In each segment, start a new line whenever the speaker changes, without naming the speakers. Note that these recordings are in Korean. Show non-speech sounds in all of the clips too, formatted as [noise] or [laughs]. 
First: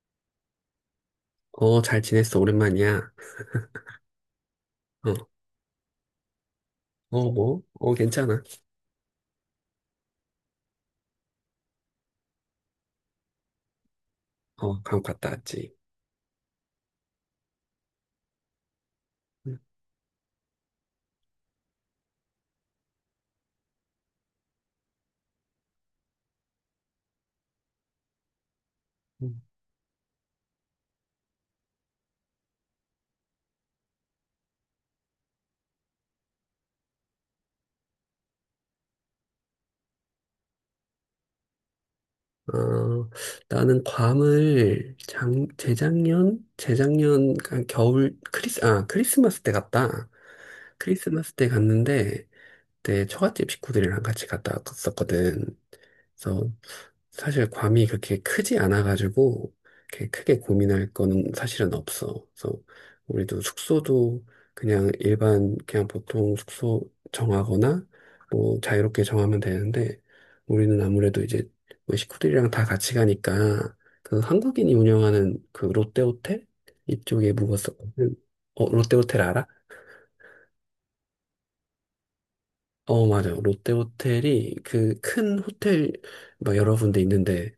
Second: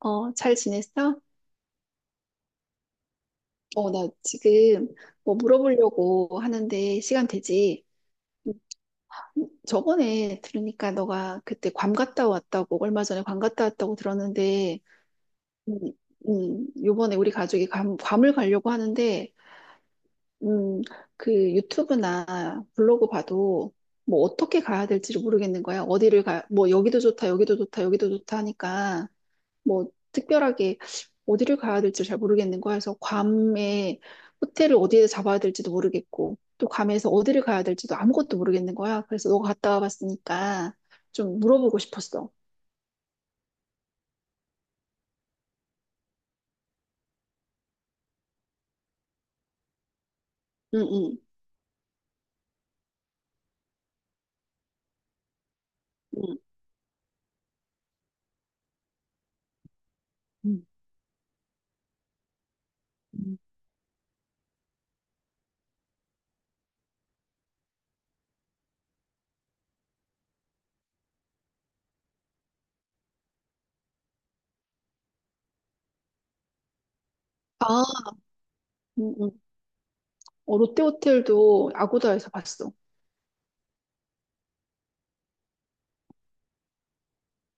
어, 잘 지냈어?
잘 지냈어. 오랜만이야.
어, 나 지금
어,
뭐 물어보려고 하는데 시간
어, 뭐?
되지?
어, 괜찮아.
음, 저번에 들으니까 너가 그때 괌 갔다 왔다고, 얼마 전에 괌 갔다 왔다고 들었는데,
어, 괌 갔다 왔지.
음, 요번에 우리 가족이 괌을 가려고 하는데,
음,
음, 그 유튜브나 블로그 봐도 뭐 어떻게 가야 될지를 모르겠는 거야. 어디를 가, 뭐 여기도 좋다, 여기도 좋다, 여기도 좋다 하니까.
음.
뭐 특별하게 어디를 가야 될지 잘 모르겠는 거야. 그래서 괌에 호텔을 어디에 잡아야 될지도 모르겠고 또 괌에서 어디를 가야 될지도 아무것도 모르겠는 거야. 그래서 너가 갔다 와봤으니까 좀 물어보고 싶었어.
어, 나는 괌을 재작년? 재작년, 한 겨울, 크리스마스 때 갔다.
응응.
크리스마스 때 갔는데, 그때 처갓집 식구들이랑 같이 갔다 왔었거든.
응. 응.
그래서 사실 괌이 그렇게 크지 않아가지고 이렇게 크게
응.
고민할 거는 사실은 없어. 그래서
응.
우리도 숙소도 그냥 일반 그냥 보통 숙소 정하거나 뭐 자유롭게 정하면 되는데 우리는 아무래도 이제 뭐 식구들이랑 다 같이 가니까 그 한국인이 운영하는 그 롯데호텔 이쪽에
아,
묵었었거든. 어, 롯데호텔
응응.
알아?
어, 롯데호텔도 아고다에서 봤어.
어, 맞아요. 롯데 호텔이 그 큰 호텔 막 여러 군데 있는데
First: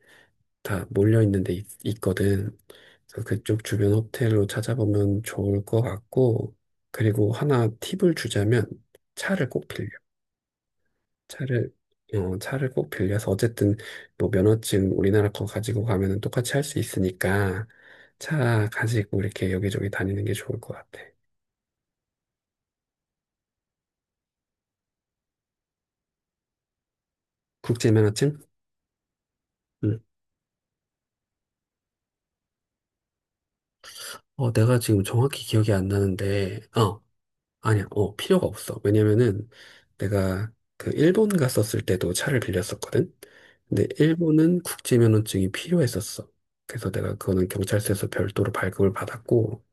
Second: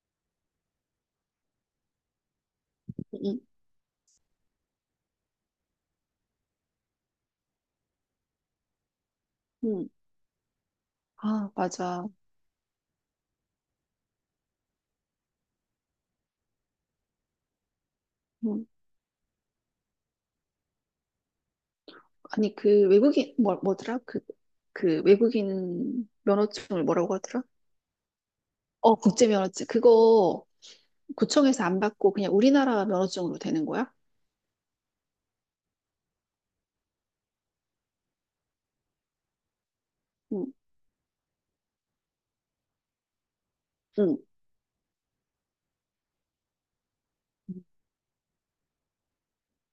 다 몰려 있거든. 그래서
응응.
그쪽 주변 호텔로 찾아보면 좋을 것 같고, 그리고 하나 팁을 주자면 차를 꼭 빌려.
응. 아,
차를
맞아.
어, 차를 꼭 빌려서 어쨌든 뭐 면허증 우리나라 거 가지고 가면은 똑같이 할 수 있으니까
응.
차 가지고 이렇게 여기저기 다니는 게 좋을 것 같아.
아니 그 외국인 뭐 뭐더라? 그 외국인 면허증을 뭐라고 하더라?
국제 면허증?
어, 국제 면허증.
응.
그거 구청에서 안 받고 그냥 우리나라 면허증으로 되는 거야?
어, 내가 지금 정확히 기억이 안 나는데 어. 아니야, 어, 필요가 없어. 왜냐면은
응,
내가 그 일본 갔었을 때도 차를 빌렸었거든. 근데
응,
일본은 국제 면허증이 필요했었어. 그래서 내가 그거는 경찰서에서 별도로 발급을 받았고,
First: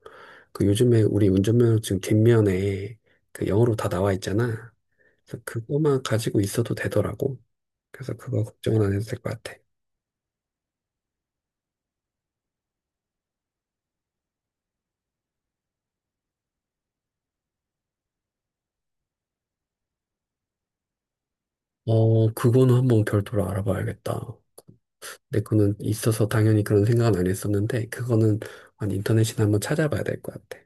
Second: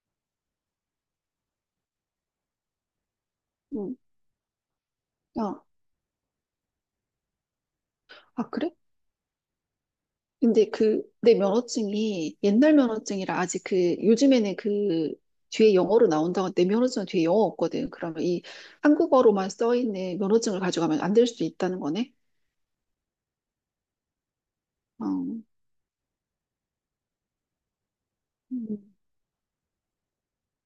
그 요즘에 우리 운전면허증 뒷면에 그 영어로 다
응.
나와 있잖아.
어.
그래서
아,
그거만 가지고 있어도 되더라고. 그래서 그거
아, 그래?
걱정은 안 해도 될 것 같아.
근데 그, 내 면허증이 옛날 면허증이라 아직 그, 요즘에는 그, 뒤에 영어로 나온다고 내 면허증은 뒤에 영어 없거든. 그러면 이 한국어로만 써 있는 면허증을 가져가면 안 될 수도 있다는 거네.
어, 그거는 한번 별도로 알아봐야겠다.
어.
내 거는 있어서 당연히 그런 생각은 안 했었는데, 그거는
음,
한 인터넷이나 한번 찾아봐야 될 것 같아.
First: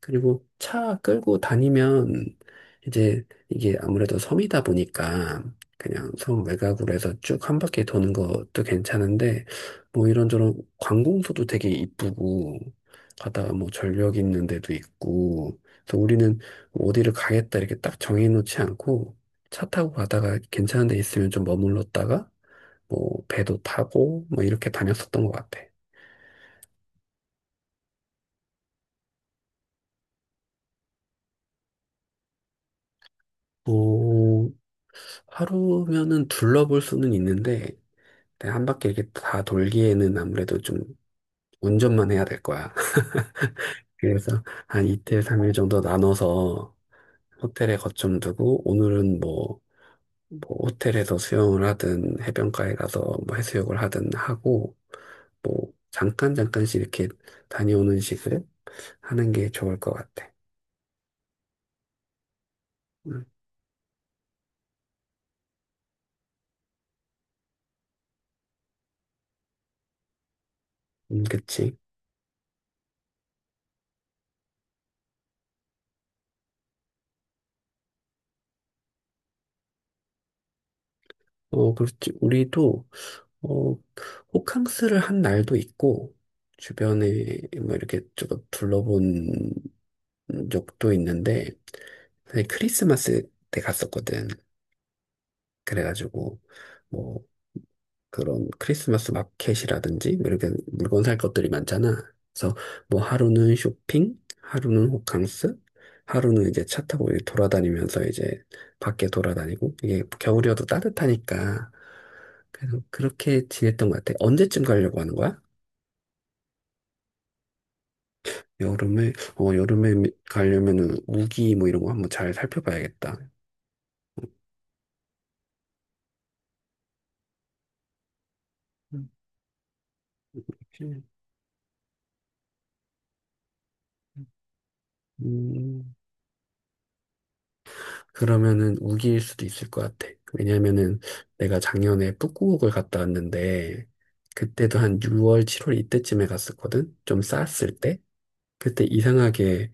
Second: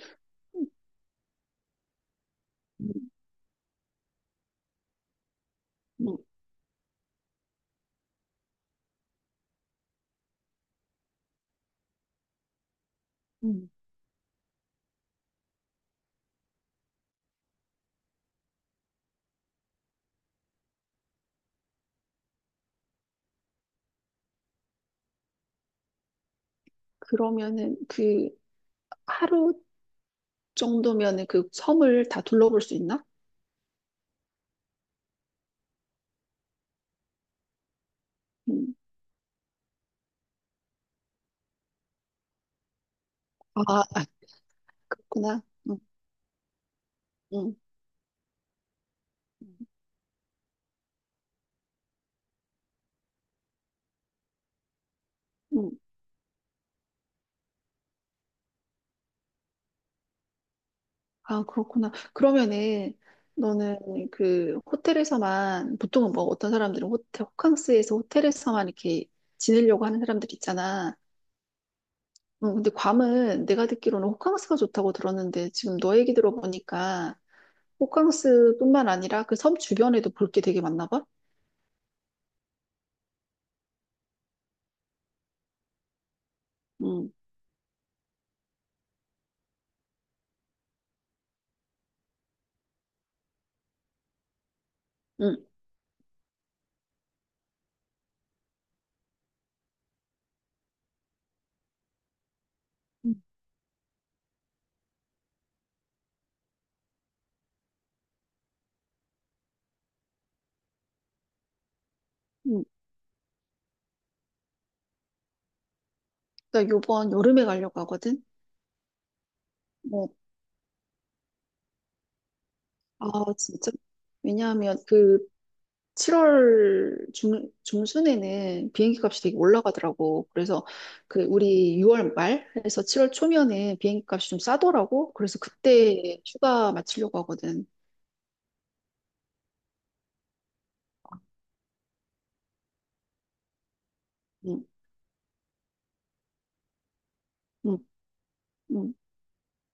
그리고 차 끌고 다니면
음,
이제 이게 아무래도 섬이다 보니까 그냥
음,
섬 외곽으로 해서 쭉 한 바퀴 도는 것도 괜찮은데, 뭐 이런저런 관공서도 되게 이쁘고, 가다가 뭐
음.
전력 있는 데도 있고, 그래서 우리는 뭐 어디를 가겠다 이렇게 딱 정해놓지 않고, 차 타고 가다가 괜찮은 데 있으면 좀 머물렀다가, 뭐 배도 타고 뭐 이렇게 다녔었던 것 같아.
그러면은 그 하루 정도면은 그 섬을 다 둘러볼 수 있나?
뭐 하루면은 둘러볼 수는 있는데 네, 한
음.
바퀴 이렇게 다 돌기에는 아무래도 좀 운전만 해야 될 거야. [laughs]
아,
그래서 한 이틀,
그렇구나.
삼일
응,
정도 나눠서
응,
호텔에 거점 두고 오늘은
응.
뭐, 뭐 호텔에서 수영을 하든 해변가에 가서 뭐 해수욕을 하든 하고
응.
뭐 잠깐 잠깐씩 이렇게 다녀오는 식을 하는 게 좋을 것 같아.
아, 그렇구나. 그러면은
음,
너는 그 호텔에서만 보통은 뭐 어떤 사람들은 호텔 호캉스에서 호텔에서만 이렇게 지내려고 하는 사람들 있잖아.
그치.
응, 근데 괌은 내가 듣기로는 호캉스가 좋다고 들었는데 지금 너 얘기 들어보니까 호캉스뿐만 아니라 그 섬 주변에도 볼 게 되게 많나 봐.
어, 그렇지. 우리도 어, 호캉스를 한 날도 있고,
응,
주변에 뭐 이렇게 조금 둘러본 적도 있는데, 사실 크리스마스 때 갔었거든.
응,
그래가지고, 뭐, 그런 크리스마스 마켓이라든지 뭐 이렇게 물건 살 것들이 많잖아. 그래서 뭐
응.
하루는 쇼핑, 하루는 호캉스, 하루는 이제 차 타고 이렇게 돌아다니면서 이제 밖에 돌아다니고 이게 겨울이어도 따뜻하니까
응.
그래서 그렇게 지냈던 것 같아. 언제쯤 가려고 하는 거야?
나 요번 여름에 가려고 하거든.
여름에
어,
가려면은 우기 뭐 이런 거 한번 잘
아,
살펴봐야겠다.
진짜? 왜냐하면 그 7월 중순에는 비행기
음,
값이 되게 올라가더라고. 그래서
음,
그 우리 6월 말에서 7월 초면에 비행기
음.
값이 좀 싸더라고. 그래서
음.
그때 휴가 마치려고 하거든.
그러면은 우기일 수도 있을 것 같아. 왜냐면은 내가 작년에 북구옥을 갔다 왔는데
응,
그때도 한 6월, 7월 이때쯤에 갔었거든. 좀 쌌을
응,
때. 그때
응,
이상하게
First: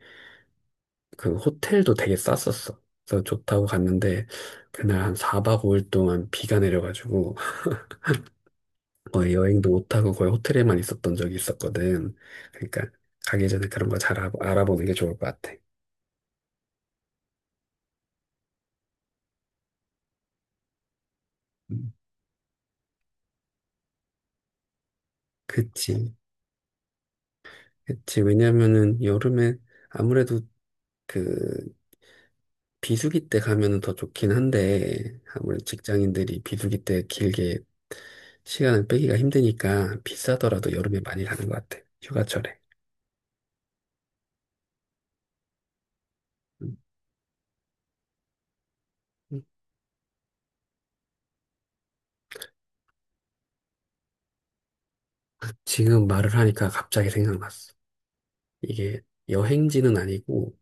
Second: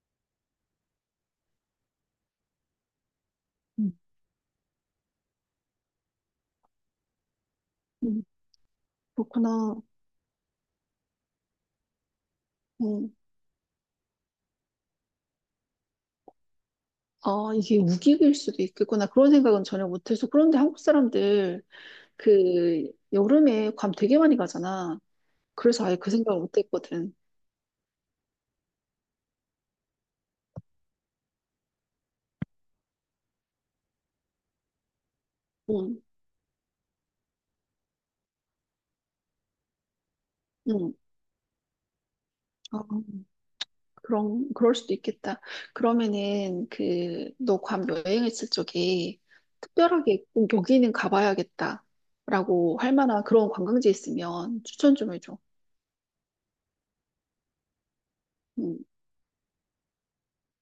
그 호텔도 되게 쌌었어. 그래서 좋다고
응,
갔는데 그날 한 4박 5일 동안 비가 내려가지고
응.
거의 여행도
그렇구나.
못하고 거의 호텔에만 있었던 적이 있었거든. 그러니까
응.
가기 전에 그런 거 잘 알아보는 게 좋을 것 같아.
아, 이게 우기일 수도 있겠구나. 그런 생각은 전혀 못해서. 그런데 한국 사람들
음.
그 여름에 괌 되게 많이 가잖아. 그래서 아예 그
그치.
생각을 못했거든.
그치. 왜냐면은 여름에 아무래도 그 비수기 때 가면은 더 좋긴 한데, 아무래도
응,
직장인들이 비수기 때 길게 시간을 빼기가 힘드니까 비싸더라도
응.
여름에 많이 가는 것 같아. 휴가철에.
아, 그럴 수도 있겠다. 그러면은,
음,
그, 너 괌 여행했을 적에
음.
특별하게 꼭 여기는 가봐야겠다. 라고 할 만한 그런 관광지 있으면 추천 좀 해줘.
지금 말을 하니까 갑자기 생각났어.
응,
이게 여행지는 아니고,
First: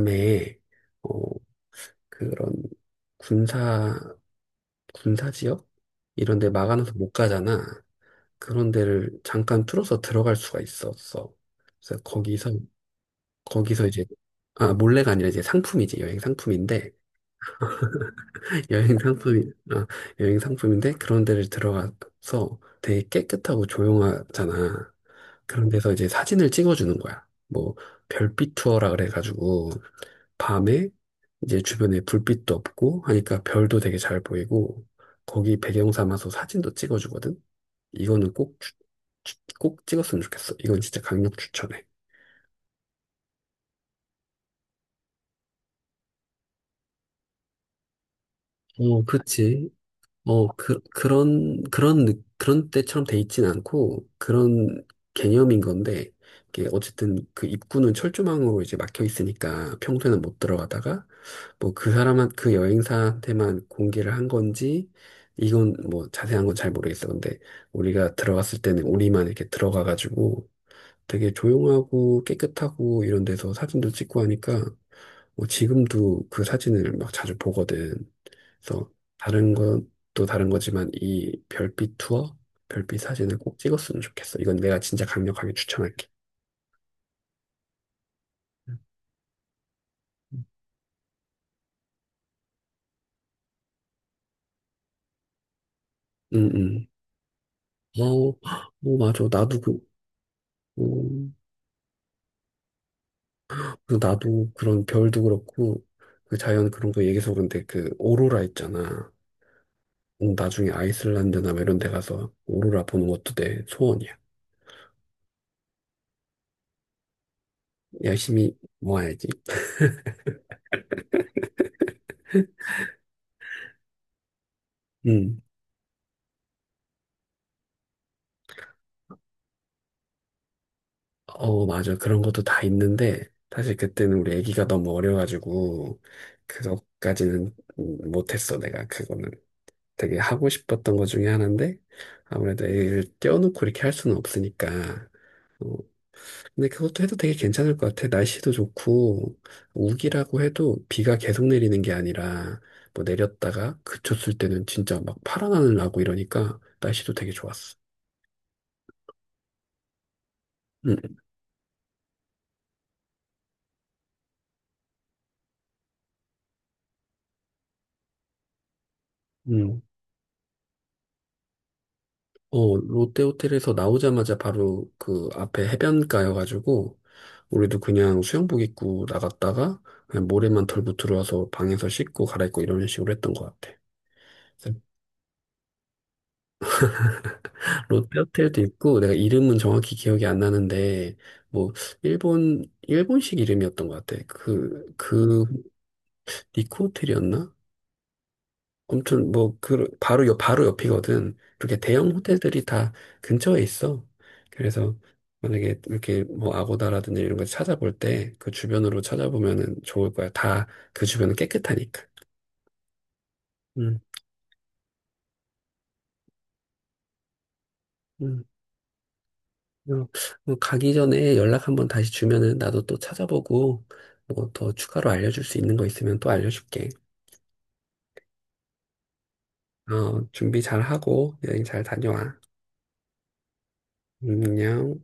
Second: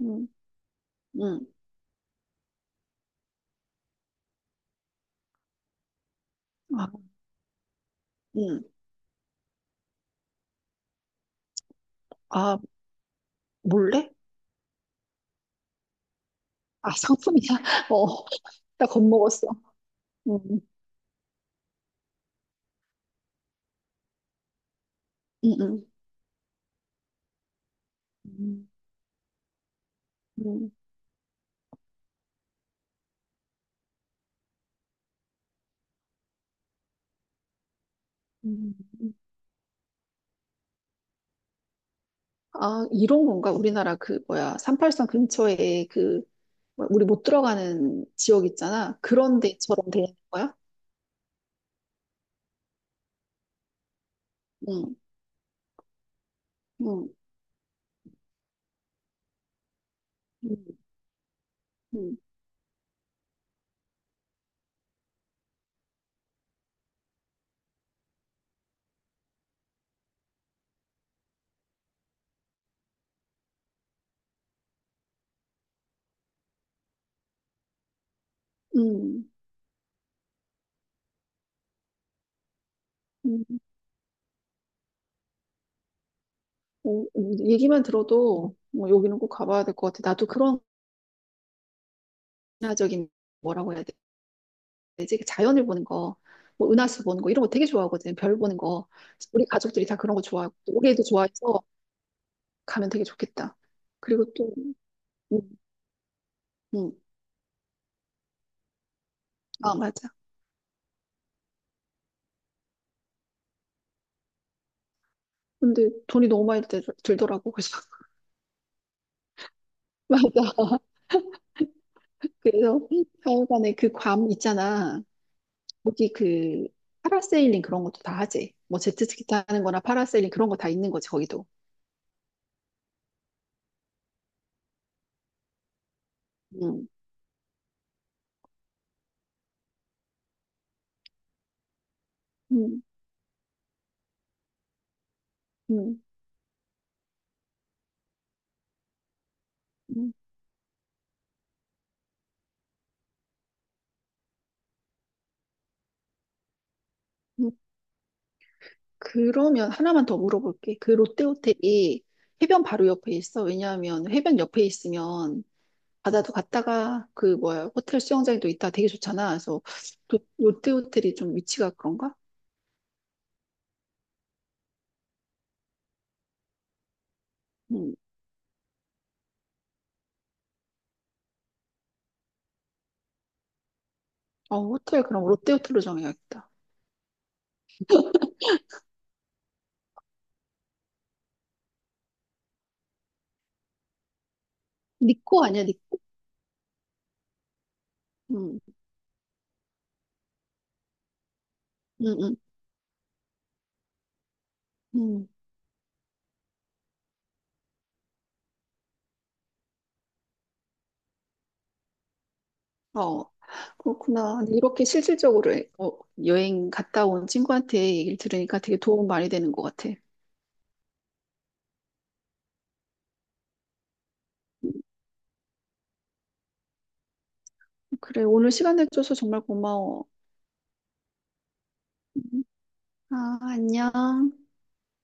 응,
어,
응.
그런 군사, 군사 지역? 이런 데 막아놔서
아,
못 가잖아.
응.
그런 데를 잠깐 뚫어서 들어갈 수가 있었어. 그래서 거기서
아,
이제
몰래?
아 몰래가 아니라 이제 상품이지 여행 상품인데
아, 상품이야? [laughs] 어,
[laughs]
나
여행 상품이
겁먹었어.
아 여행
응,
상품인데 그런 데를 들어가서 되게 깨끗하고 조용하잖아.
응,
그런
응.
데서 이제 사진을 찍어주는 거야. 뭐 별빛
응,
투어라 그래가지고
응,
밤에 이제 주변에 불빛도 없고 하니까 별도 되게 잘 보이고 거기 배경 삼아서 사진도 찍어주거든. 이거는 꼭,
응. 응.
꼭 찍었으면 좋겠어. 이건 진짜 강력 추천해.
아, 이런 건가? 우리나라 그, 뭐야, 383 근처에 그, 뭐야, 우리 못 들어가는 지역 있잖아.
어,
그런
그치.
데처럼 되는
어,
거야?
그런 때처럼 돼 있진 않고, 그런
응,
개념인 건데, 이게
응,
어쨌든 그 입구는 철조망으로 이제 막혀 있으니까 평소에는 못
응,
들어가다가, 뭐
응,
그 여행사한테만 공개를 한 건지, 이건 뭐 자세한 건 잘 모르겠어. 근데 우리가 들어갔을 때는 우리만 이렇게 들어가가지고 되게 조용하고 깨끗하고 이런 데서 사진도 찍고 하니까, 뭐 지금도 그 사진을 막 자주 보거든. 그래서
응,
다른 것도 다른 거지만 이 별빛 투어, 별빛 사진을 꼭
응.
찍었으면 좋겠어. 이건 내가 진짜 강력하게 추천할게.
어, 얘기만 들어도 뭐 여기는 꼭 가봐야 될 것 같아. 나도 그런 문화적인 뭐라고 해야 되지? 그 자연을 보는 거,
응,
뭐
응.
은하수 보는 거 이런 거 되게
어,
좋아하거든. 별 보는 거.
어, 맞아.
우리 가족들이 다 그런 거 좋아하고 또 우리도 좋아해서 가면 되게 좋겠다.
그
그리고
나도
또,
그런 별도
응,
그렇고, 그 자연 그런
응,
거 얘기해서 그런데 그 오로라 있잖아.
아 맞아.
응, 나중에 아이슬란드나 뭐 이런 데 가서 오로라 보는 것도 내 소원이야.
근데 돈이 너무 많이 들더라고. 그래서
열심히 모아야지.
[laughs] 맞아. 그래서 하여간에 그 괌 있잖아.
응.
거기 그 파라세일링 그런 것도 다 하지. 뭐 제트스키 타는 거나 파라세일링 그런 거 다 있는 거지, 거기도.
어, 맞아. 그런 것도 다 있는데, 사실 그때는 우리 아기가 너무 어려가지고,
음,
그것까지는 못했어, 내가. 그거는 되게 하고 싶었던 것 중에 하나인데, 아무래도
음,
애를 떼어놓고 이렇게 할 수는 없으니까. 어,
음,
근데 그것도 해도 되게 괜찮을 것 같아. 날씨도 좋고,
음,
우기라고 해도 비가 계속 내리는 게 아니라, 뭐 내렸다가 그쳤을 때는 진짜 막 파란 하늘 나고 이러니까 날씨도 되게
음.
좋았어.
그러면 하나만 더 물어볼게. 그
응,
롯데 호텔이 해변 바로 옆에 있어. 왜냐하면 해변 옆에 있으면 바다도 갔다가 그 뭐야 호텔 수영장도 있다 되게 좋잖아. 그래서
응.
롯데 호텔이 좀 위치가 그런가?
어, 롯데 호텔에서 나오자마자 바로 그 앞에 해변가여가지고, 우리도
음.
그냥 수영복 입고 나갔다가, 그냥 모래만 털고 들어와서 방에서 씻고 갈아입고 이런 식으로 했던 것 같아.
어,
그래서
호텔 그럼 롯데 호텔로 정해야겠다.
롯데 호텔도 있고, 내가 이름은 정확히 기억이 안 나는데, 뭐, 일본식 이름이었던 것 같아.
니코 아니야, 니코?
니코 호텔이었나?
음,
아무튼 뭐 그 바로 옆이거든. 이렇게
음,
대형
음,
호텔들이 다 근처에 있어. 그래서
음.
만약에 이렇게 뭐 아고다라든지 이런 거 찾아볼 때 그 주변으로 찾아보면은 좋을 거야. 다 그 주변은 깨끗하니까.
어,
음,
그렇구나. 근데 이렇게 실질적으로 어, 여행 갔다 온 친구한테 얘기를
음.
들으니까 되게 도움 많이 되는 것 같아.
어, 어, 가기 전에 연락 한번 다시 주면은 나도 또 찾아보고 뭐 더 추가로 알려줄 수 있는 거 있으면 또 알려줄게.
그래, 오늘 시간 내줘서 정말 고마워.
어, 준비 잘 하고 여행 잘 다녀와.
음, 아, 안녕.
안녕.